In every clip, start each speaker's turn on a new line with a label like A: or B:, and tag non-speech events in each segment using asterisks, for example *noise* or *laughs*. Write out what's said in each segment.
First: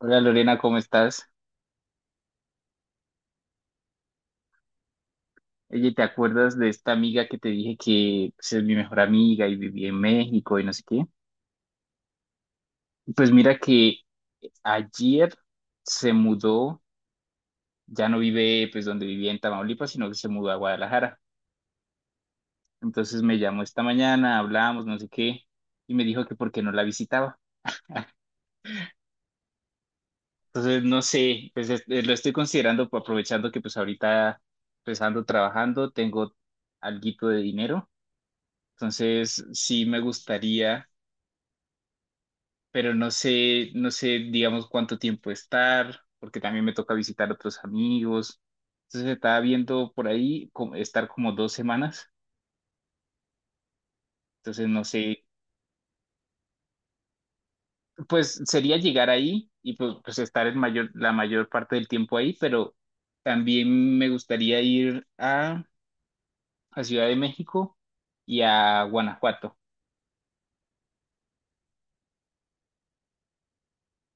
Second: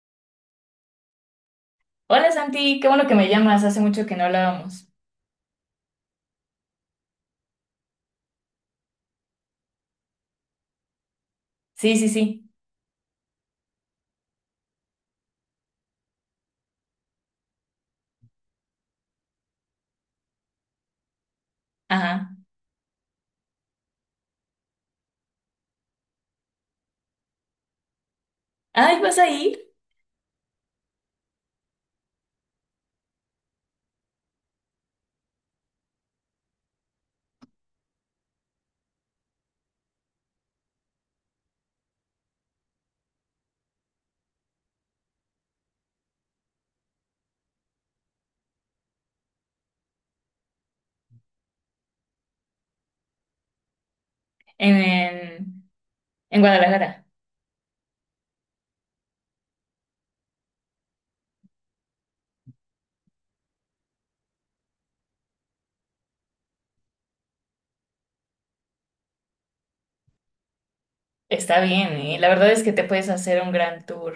A: Hola Lorena, ¿cómo estás?
B: Hola Santi, qué bueno que me llamas, hace mucho que no hablábamos.
A: Oye, ¿te acuerdas de esta amiga que te dije que pues, es mi mejor amiga y vivía en México y no sé qué?
B: Sí, sí, sí,
A: Pues mira que ayer se mudó, ya no vive pues donde vivía en Tamaulipas, sino que se mudó a Guadalajara.
B: ajá.
A: Entonces me llamó esta mañana, hablamos, no sé qué, y me dijo que por qué no la visitaba.
B: Ay, ¿vas a ir?
A: Entonces no sé, pues lo estoy considerando pues, aprovechando que pues ahorita pues ando trabajando, tengo alguito de dinero. Entonces sí me gustaría, pero no sé, no sé, digamos, cuánto tiempo estar, porque también me toca visitar otros amigos. Entonces estaba viendo por ahí como estar como 2 semanas. Entonces
B: En,
A: no sé,
B: en, en Guadalajara.
A: pues sería llegar ahí y pues, pues estar la mayor parte del tiempo ahí, pero también me gustaría ir a Ciudad de México y a Guanajuato.
B: Está bien, ¿eh? La verdad es que te puedes hacer un gran tour.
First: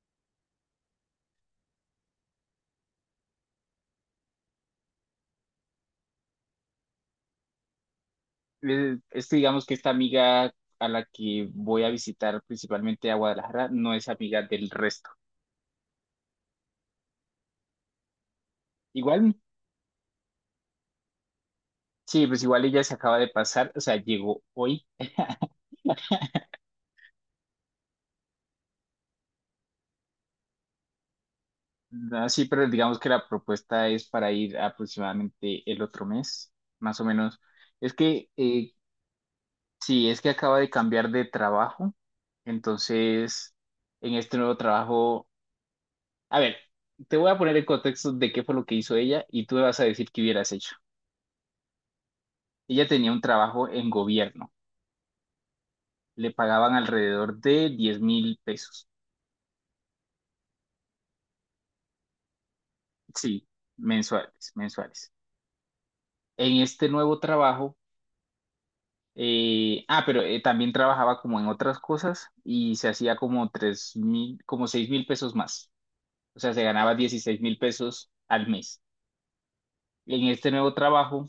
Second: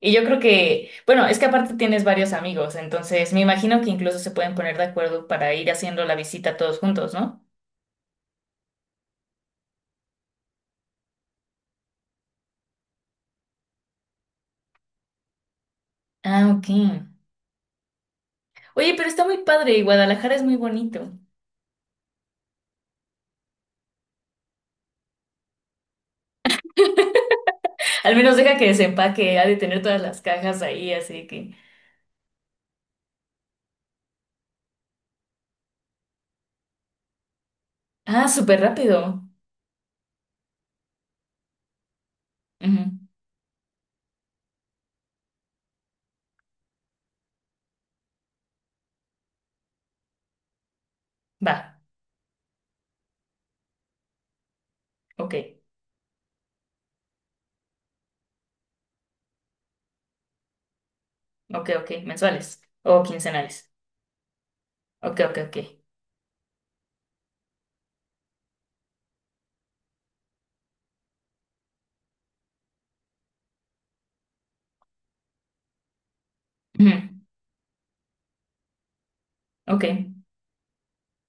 B: Y yo creo que, bueno, es que aparte tienes varios amigos, entonces me imagino que incluso se pueden poner de acuerdo para ir haciendo la visita todos juntos, ¿no?
A: Que digamos que esta amiga a la que voy a visitar principalmente a Guadalajara no es amiga del resto.
B: Ah, ok. Oye, pero está
A: Igual
B: muy padre y Guadalajara es muy bonito.
A: Sí, pues igual ella se acaba de pasar, o sea, llegó hoy. *laughs*
B: *laughs* Al menos deja que desempaque, ha de tener todas las cajas ahí, así que...
A: No, sí, pero digamos que la propuesta es para ir aproximadamente el otro mes, más o menos. Es
B: Ah,
A: que,
B: súper
A: eh,
B: rápido.
A: sí, es que acaba de cambiar de trabajo,
B: Ujú,
A: entonces, en este nuevo trabajo, a ver, te voy a poner en contexto de qué fue lo que hizo ella y tú me vas a decir qué hubieras hecho.
B: va,
A: Ella tenía un trabajo en gobierno,
B: ok.
A: le pagaban alrededor de 10,000 pesos,
B: Ok, ok, mensuales o
A: sí,
B: quincenales.
A: mensuales, mensuales.
B: Ok, ok, ok.
A: En este nuevo trabajo. Ah, pero también trabajaba como en otras cosas y se hacía como 3,000, como 6,000 pesos más. O sea, se ganaba
B: Ujú,
A: 16,000 pesos al mes.
B: ok,
A: En este nuevo trabajo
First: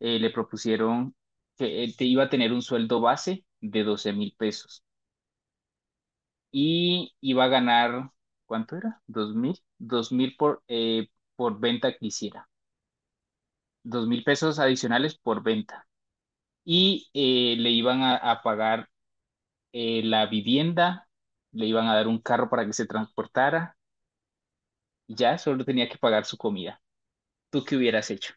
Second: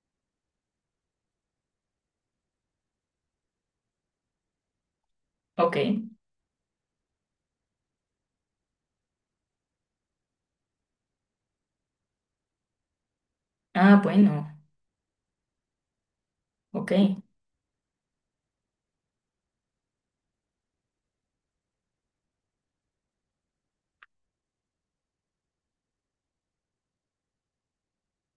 A: le propusieron que te iba a tener un sueldo base de 12,000 pesos
B: ok.
A: y iba a ganar, ¿cuánto era? ¿2,000? 2,000 por venta que hiciera.
B: Ah,
A: Dos mil
B: bueno,
A: pesos adicionales por venta.
B: ok.
A: Y le iban a pagar la vivienda, le iban a dar un carro para que se transportara y ya solo tenía que pagar su comida. ¿Tú qué hubieras hecho?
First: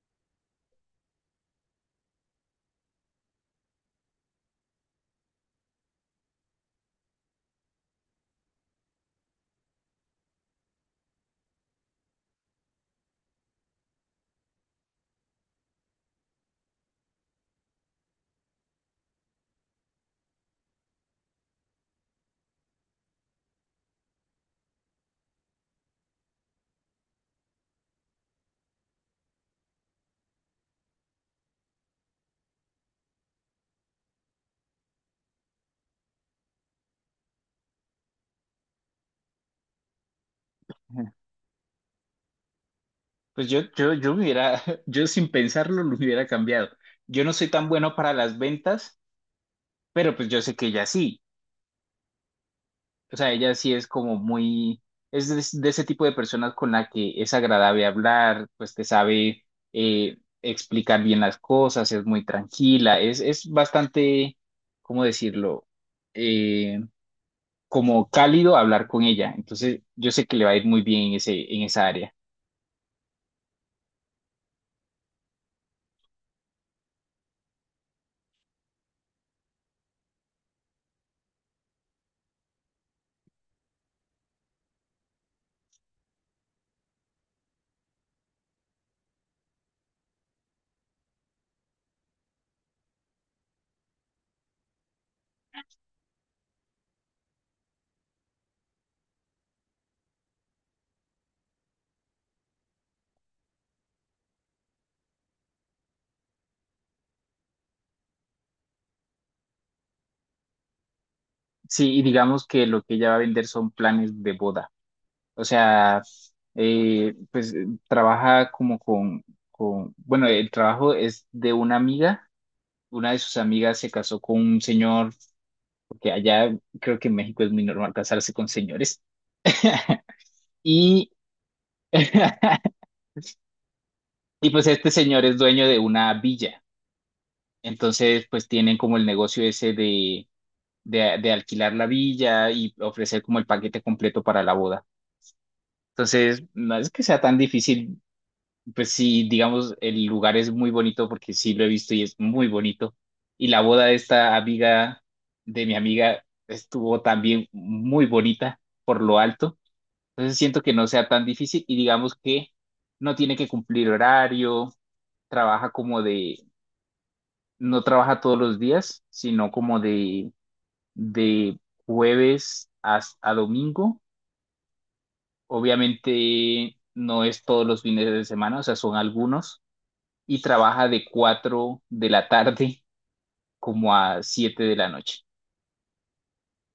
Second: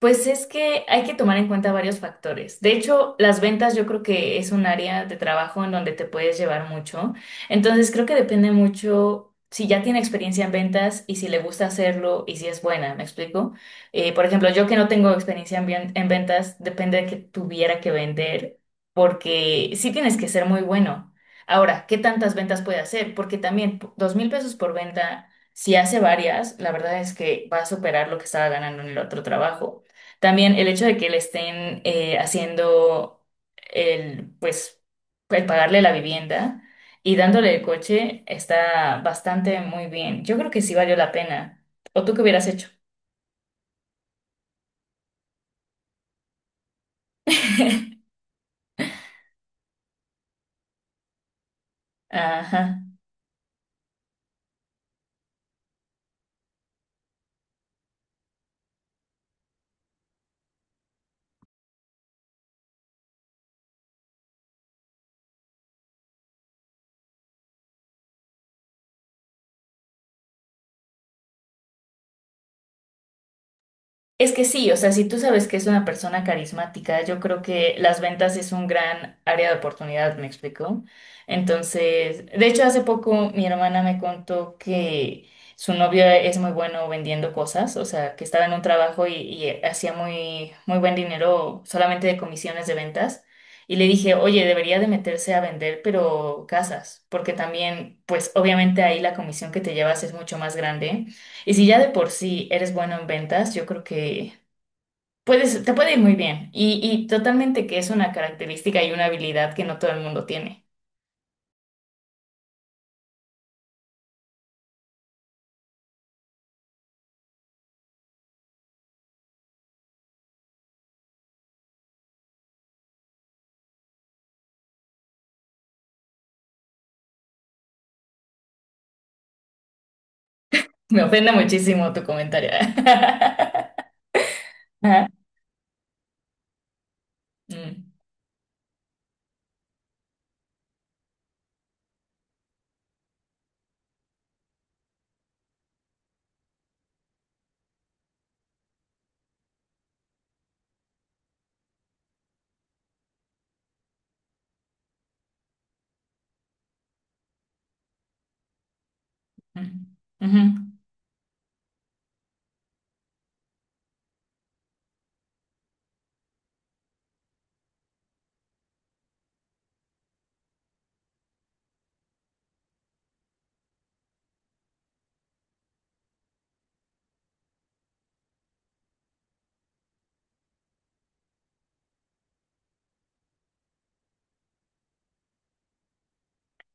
B: Pues es que hay que tomar en cuenta varios factores. De hecho, las ventas yo creo que es un área de trabajo en donde te puedes llevar mucho. Entonces, creo que depende mucho si ya tiene experiencia en ventas y si le gusta hacerlo y si es buena, ¿me explico? Por ejemplo, yo que no tengo experiencia en, en ventas, depende de que tuviera que vender porque sí tienes que ser muy bueno. Ahora, ¿qué tantas ventas puede hacer? Porque también 2.000 pesos por venta, si hace varias, la verdad es que va a superar lo que estaba ganando en el otro trabajo. También el hecho de que le estén haciendo el, pues, el pagarle la vivienda y dándole el coche está bastante muy bien. Yo creo que sí valió la
A: Ajá.
B: pena. ¿O tú qué hubieras hecho?
A: Pues yo me hubiera, *laughs* yo sin pensarlo lo hubiera cambiado. Yo no soy tan bueno
B: *laughs*
A: para las ventas, pero pues yo sé que ella sí.
B: Ajá.
A: O sea, ella sí es como muy, es de, ese tipo de personas con la que es agradable hablar, pues te sabe explicar bien las cosas, es muy tranquila, es bastante, ¿cómo decirlo? Eh, Como cálido hablar con ella. Entonces, yo sé que le va a ir muy bien en ese, en esa área.
B: Es que sí, o sea, si tú sabes que es una persona carismática, yo creo que las ventas es un gran área de oportunidad, ¿me explico? Entonces, de hecho, hace poco mi hermana me contó que su novio es muy bueno vendiendo cosas, o sea, que estaba en un trabajo y hacía muy, muy buen dinero solamente de comisiones de ventas. Y le dije, oye, debería de meterse a vender, pero casas, porque también, pues obviamente ahí la comisión que te llevas es mucho más grande. Y si ya de por sí eres bueno en ventas, yo creo que puedes, te puede ir muy bien. Y totalmente que es una característica y una habilidad que no todo el mundo tiene.
A: Sí, y digamos que lo que ella va a vender son planes de boda. O sea, pues trabaja como con, bueno, el trabajo es de una amiga. Una de sus amigas se casó con un señor, porque allá creo que en México es muy normal casarse con señores. *laughs*
B: *laughs* Me
A: Y,
B: ofende muchísimo tu comentario.
A: *laughs*
B: *laughs*
A: y pues este
B: Ajá.
A: señor es dueño de una villa.
B: Mm,
A: Entonces, pues tienen como el negocio ese de alquilar la villa y ofrecer como el paquete completo para la boda. Entonces, no es que sea tan difícil, pues sí, digamos, el lugar es muy bonito porque sí lo he visto y es muy bonito. Y la boda de esta amiga, de mi amiga, estuvo también muy bonita por lo alto.
B: mm,
A: Entonces
B: ujú.
A: siento que no sea tan difícil y digamos que no tiene que cumplir horario, trabaja como de, no trabaja todos los días, sino como de jueves hasta domingo. Obviamente no es todos los fines de semana, o sea, son algunos. Y trabaja de 4 de la tarde *laughs* como a 7 de la noche.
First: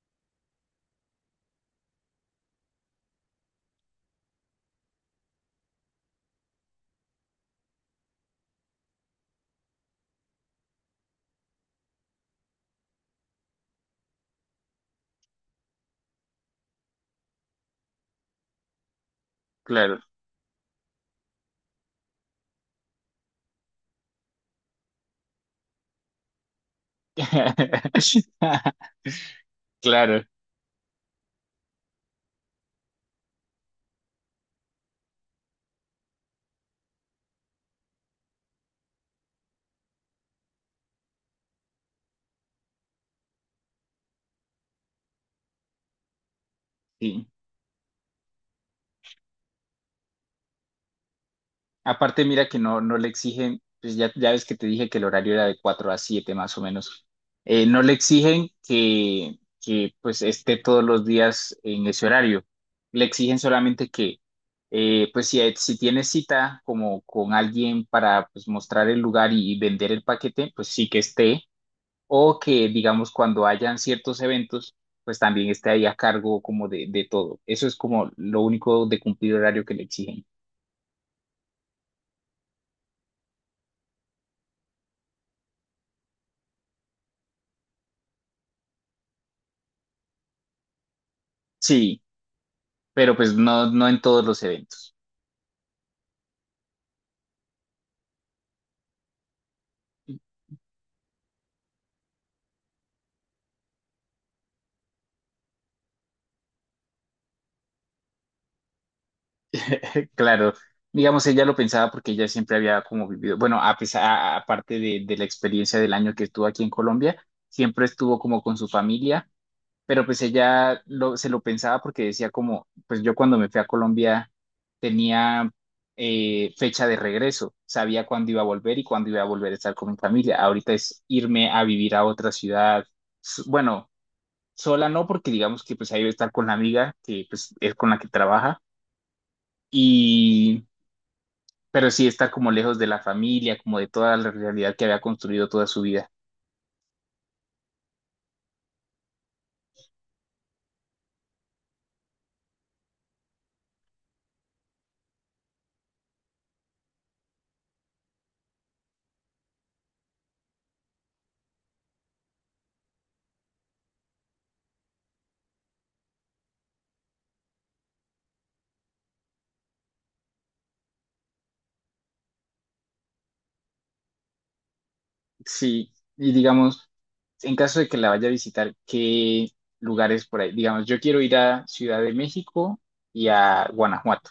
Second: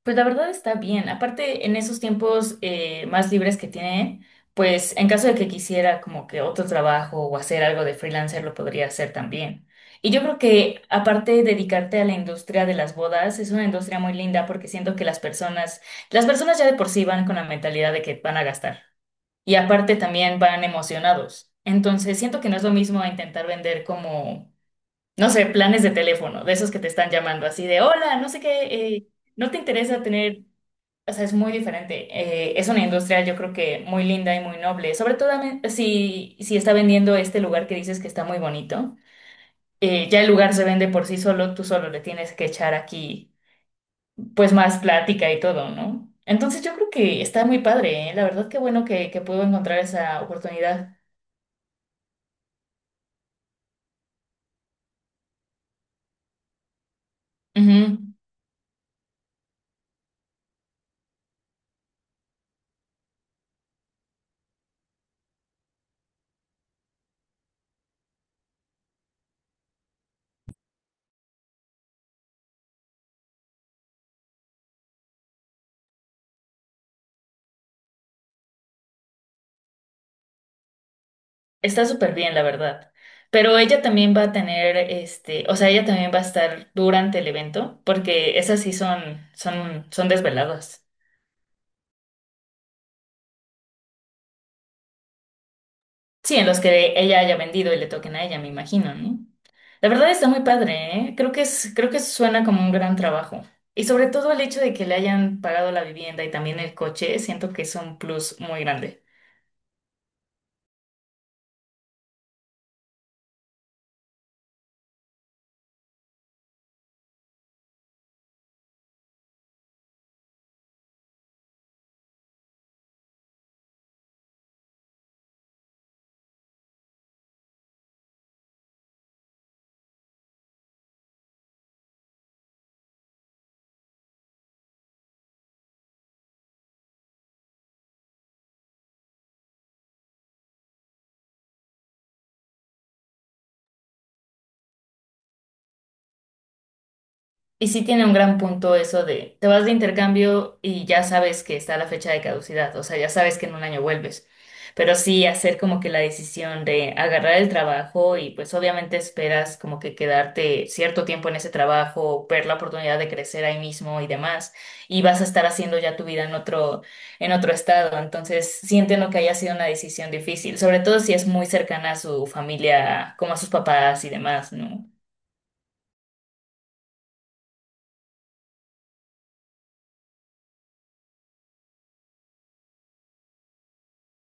B: Pues la verdad está bien. Aparte, en esos tiempos más libres que tiene, pues en caso de que quisiera como que otro trabajo o hacer algo de freelancer, lo podría hacer también. Y yo creo que aparte dedicarte a la industria de las bodas, es una industria muy linda porque siento que las personas ya de por sí van con la mentalidad de que van a gastar. Y aparte
A: Claro.
B: también van emocionados. Entonces, siento que no es lo mismo a intentar vender como, no sé, planes de teléfono, de esos que te están llamando así de, hola, no sé qué.
A: *laughs*
B: eh, ¿No te interesa
A: Claro,
B: tener...? O sea, es muy diferente. Es una industria, yo creo que muy linda y muy noble. Sobre todo si está vendiendo este lugar que dices que está muy bonito. Ya el lugar se vende por sí solo, tú solo le tienes que echar aquí, pues más plática y todo, ¿no? Entonces yo creo que
A: sí.
B: está muy padre, ¿eh? La verdad, qué bueno que pudo encontrar esa oportunidad.
A: Aparte, mira que no, no le exigen, pues ya, ya ves que te dije que el horario era de 4 a 7 más o menos. No le
B: Ujú.
A: exigen que pues esté todos los días en ese horario. Le exigen solamente que, pues si tienes cita como con alguien para pues, mostrar el lugar y vender el paquete, pues sí que esté. O que, digamos, cuando hayan ciertos eventos, pues también esté ahí a cargo como de todo. Eso es como lo único de cumplir horario que le exigen.
B: Está súper bien, la verdad. Pero ella también va a tener, este, o sea, ella también va a estar durante el evento, porque esas sí son, son desveladas.
A: Sí, pero pues no, no en todos los eventos.
B: Sí, en los que ella haya vendido y le toquen a ella, me imagino, ¿no? La verdad está muy padre, ¿eh? Creo que suena como un gran trabajo. Y sobre todo el hecho de que le hayan pagado la vivienda y también el coche, siento que es un plus muy grande.
A: *laughs* Claro, digamos, ella lo pensaba porque ella siempre había como vivido, bueno, aparte de, la experiencia del año que estuvo aquí en Colombia, siempre estuvo como con su familia, pero pues ella lo, se lo pensaba porque decía como, pues yo cuando me fui a Colombia tenía fecha de regreso, sabía cuándo iba a volver y cuándo iba a volver a estar con mi familia. Ahorita es irme a vivir a otra ciudad, bueno. Sola no, porque digamos que pues ahí va a estar con la amiga que pues es con la que trabaja y pero sí está como lejos de la familia, como de toda la realidad que había construido toda su vida.
B: Y sí tiene un gran punto eso de, te vas de intercambio y ya sabes que está la fecha de caducidad, o sea, ya sabes que en un año vuelves. Pero sí hacer como que la decisión de agarrar el trabajo y pues obviamente esperas como que quedarte cierto tiempo en ese trabajo, ver la oportunidad de crecer ahí mismo y demás, y vas a estar haciendo ya tu vida en otro estado. Entonces, sí entiendo que haya sido una decisión difícil, sobre todo si es muy cercana a su familia, como a sus papás y demás, ¿no?
A: Sí, y digamos, en caso de que la vaya a visitar, ¿qué lugares por ahí? Digamos, yo quiero ir a Ciudad de México y a Guanajuato,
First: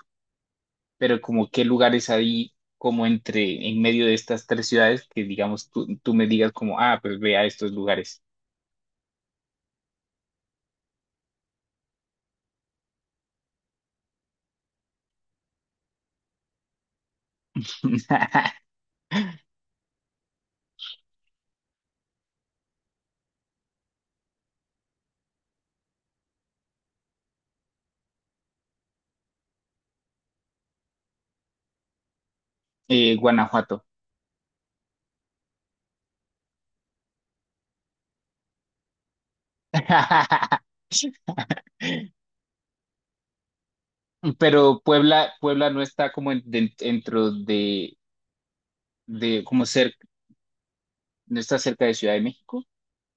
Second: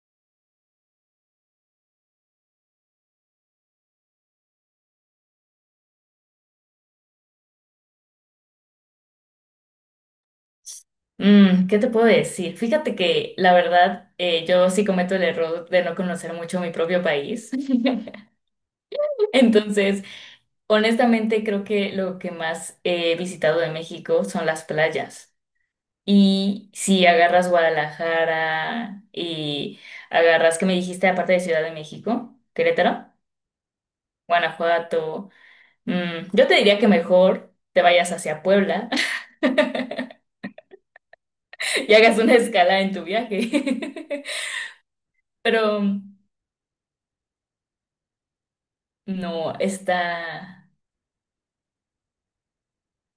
A: pero como qué lugares hay como entre, en medio de estas tres ciudades que digamos tú, tú me digas como, ah, pues ve a estos lugares.
B: Mm, ¿qué te puedo decir? Fíjate que la verdad yo sí cometo el error de no conocer mucho mi propio país.
A: *laughs*
B: *laughs* Entonces, honestamente creo que lo que más he visitado de México son las playas. Y si agarras Guadalajara y agarras, ¿que me dijiste aparte de Ciudad de México? Querétaro.
A: Guanajuato.
B: Guanajuato. Yo te diría que mejor te vayas hacia Puebla
A: *laughs*
B: *laughs* y hagas una escala en tu viaje.
A: Pero Puebla,
B: *laughs*
A: Puebla no
B: Pero...
A: está como dentro de,
B: No,
A: como cerca,
B: está...
A: no está cerca de Ciudad de México.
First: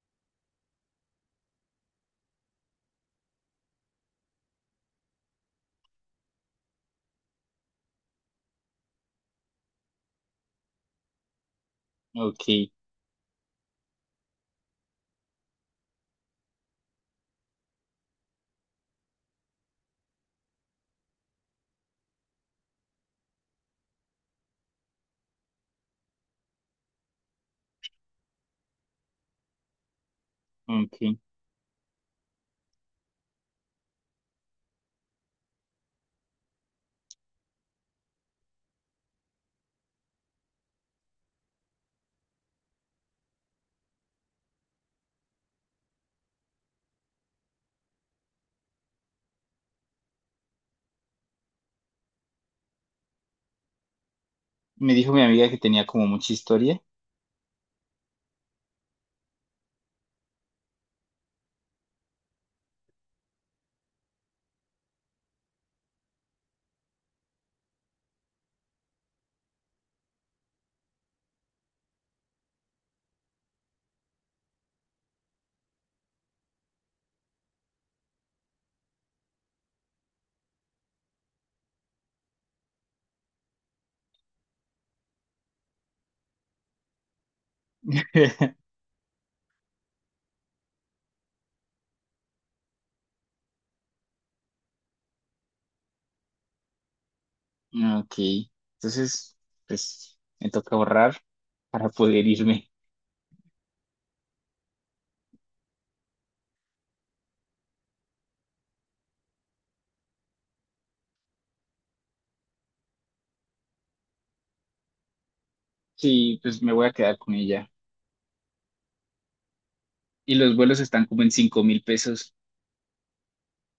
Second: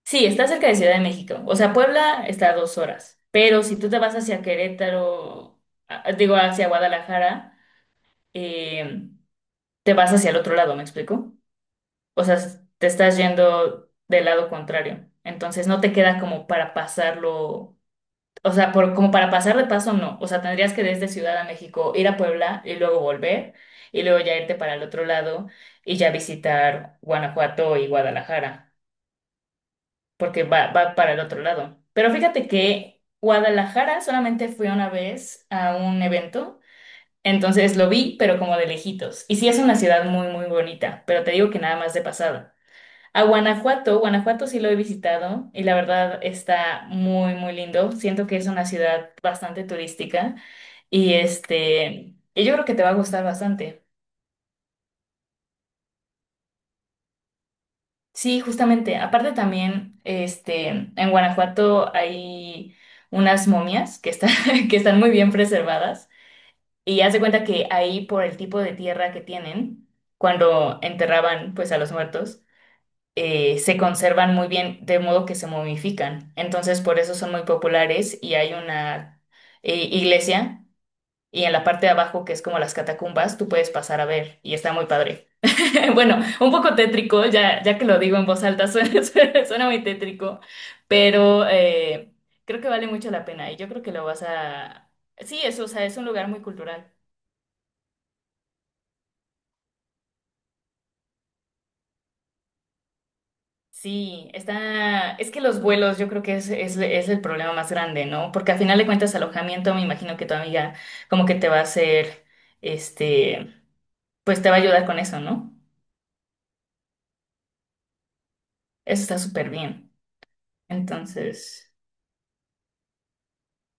B: Sí, está cerca de Ciudad de México. O sea, Puebla está a 2 horas. Pero si tú te vas hacia Querétaro, digo, hacia Guadalajara, eh, te vas hacia el otro lado, ¿me explico? O sea,
A: Ok,
B: te estás yendo del lado contrario. Entonces no te queda como para pasarlo, o sea, por, como para pasar de paso, no. O sea, tendrías que desde Ciudad de México ir a Puebla y luego volver y luego ya irte para el otro lado y ya visitar Guanajuato y Guadalajara. Porque va, va para
A: ok.
B: el otro lado. Pero fíjate que Guadalajara solamente fui una vez a un evento, entonces lo vi, pero como de lejitos. Y sí es una ciudad muy, muy bonita, pero te digo que nada más de pasada. A Guanajuato, Guanajuato sí lo he visitado y la verdad está muy, muy lindo. Siento que es una ciudad bastante turística y este, y yo creo que te va a gustar bastante.
A: Me dijo mi amiga que tenía como mucha historia.
B: Sí, justamente. Aparte también, este, en Guanajuato hay unas momias que están, *laughs* que están muy bien preservadas. Y haz de cuenta que ahí, por el tipo de tierra que tienen, cuando enterraban pues a los muertos, se conservan muy bien, de modo que se momifican. Entonces, por eso son muy populares y hay una iglesia y en la parte de abajo, que es como las catacumbas, tú puedes pasar a ver y está muy padre. *laughs* Bueno, un poco tétrico, ya que lo digo en voz alta,
A: *laughs*
B: suena, *laughs* suena muy tétrico, pero creo que vale mucho la pena y yo creo que lo vas a... Sí, es, o sea, es un lugar muy cultural.
A: Ok, entonces, pues me toca ahorrar para poder irme.
B: Sí, está... Es que los vuelos yo creo que es, es el problema más grande, ¿no? Porque al final de cuentas alojamiento, me imagino que tu amiga como que te va a hacer, este, pues te va a ayudar con eso, ¿no?
A: Sí, pues me voy a quedar con ella.
B: Eso está súper bien.
A: Y los vuelos están como en cinco
B: Entonces,
A: mil pesos.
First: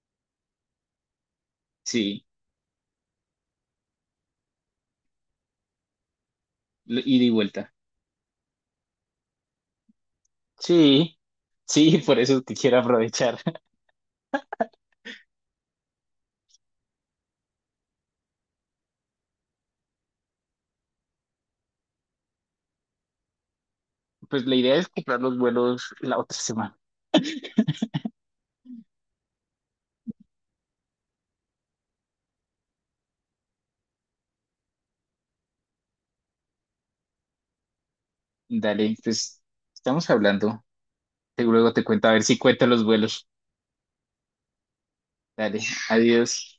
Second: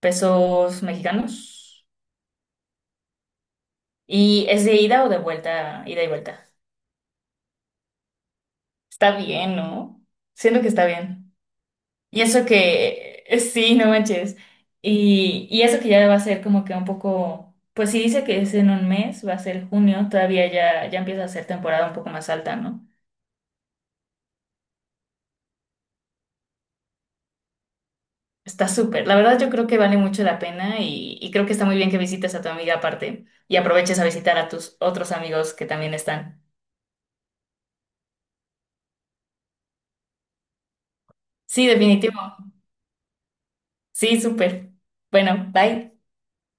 B: pesos mexicanos.
A: Sí,
B: ¿Y es de ida o de vuelta? Ida y vuelta.
A: ida y vuelta.
B: Está bien, ¿no? Siento que está
A: Sí,
B: bien.
A: sí, *laughs* por
B: Y
A: eso es
B: eso
A: que quiero
B: que, *laughs*
A: aprovechar. *laughs*
B: sí, no manches. Y eso que ya va a ser como que un poco, pues si dice que es en un mes, va a ser junio, todavía ya empieza a ser temporada un poco más alta, ¿no?
A: Pues la idea es comprar los vuelos la otra semana.
B: Está súper. La verdad yo creo que vale mucho la pena y creo que está muy bien que visites a tu amiga aparte y aproveches a visitar a tus otros amigos que también están.
A: Dale, pues estamos hablando.
B: Sí,
A: Luego te cuento a ver
B: definitivo.
A: si cuento los vuelos.
B: Sí, súper. Bueno,
A: Dale, *laughs*
B: bye.
A: adiós.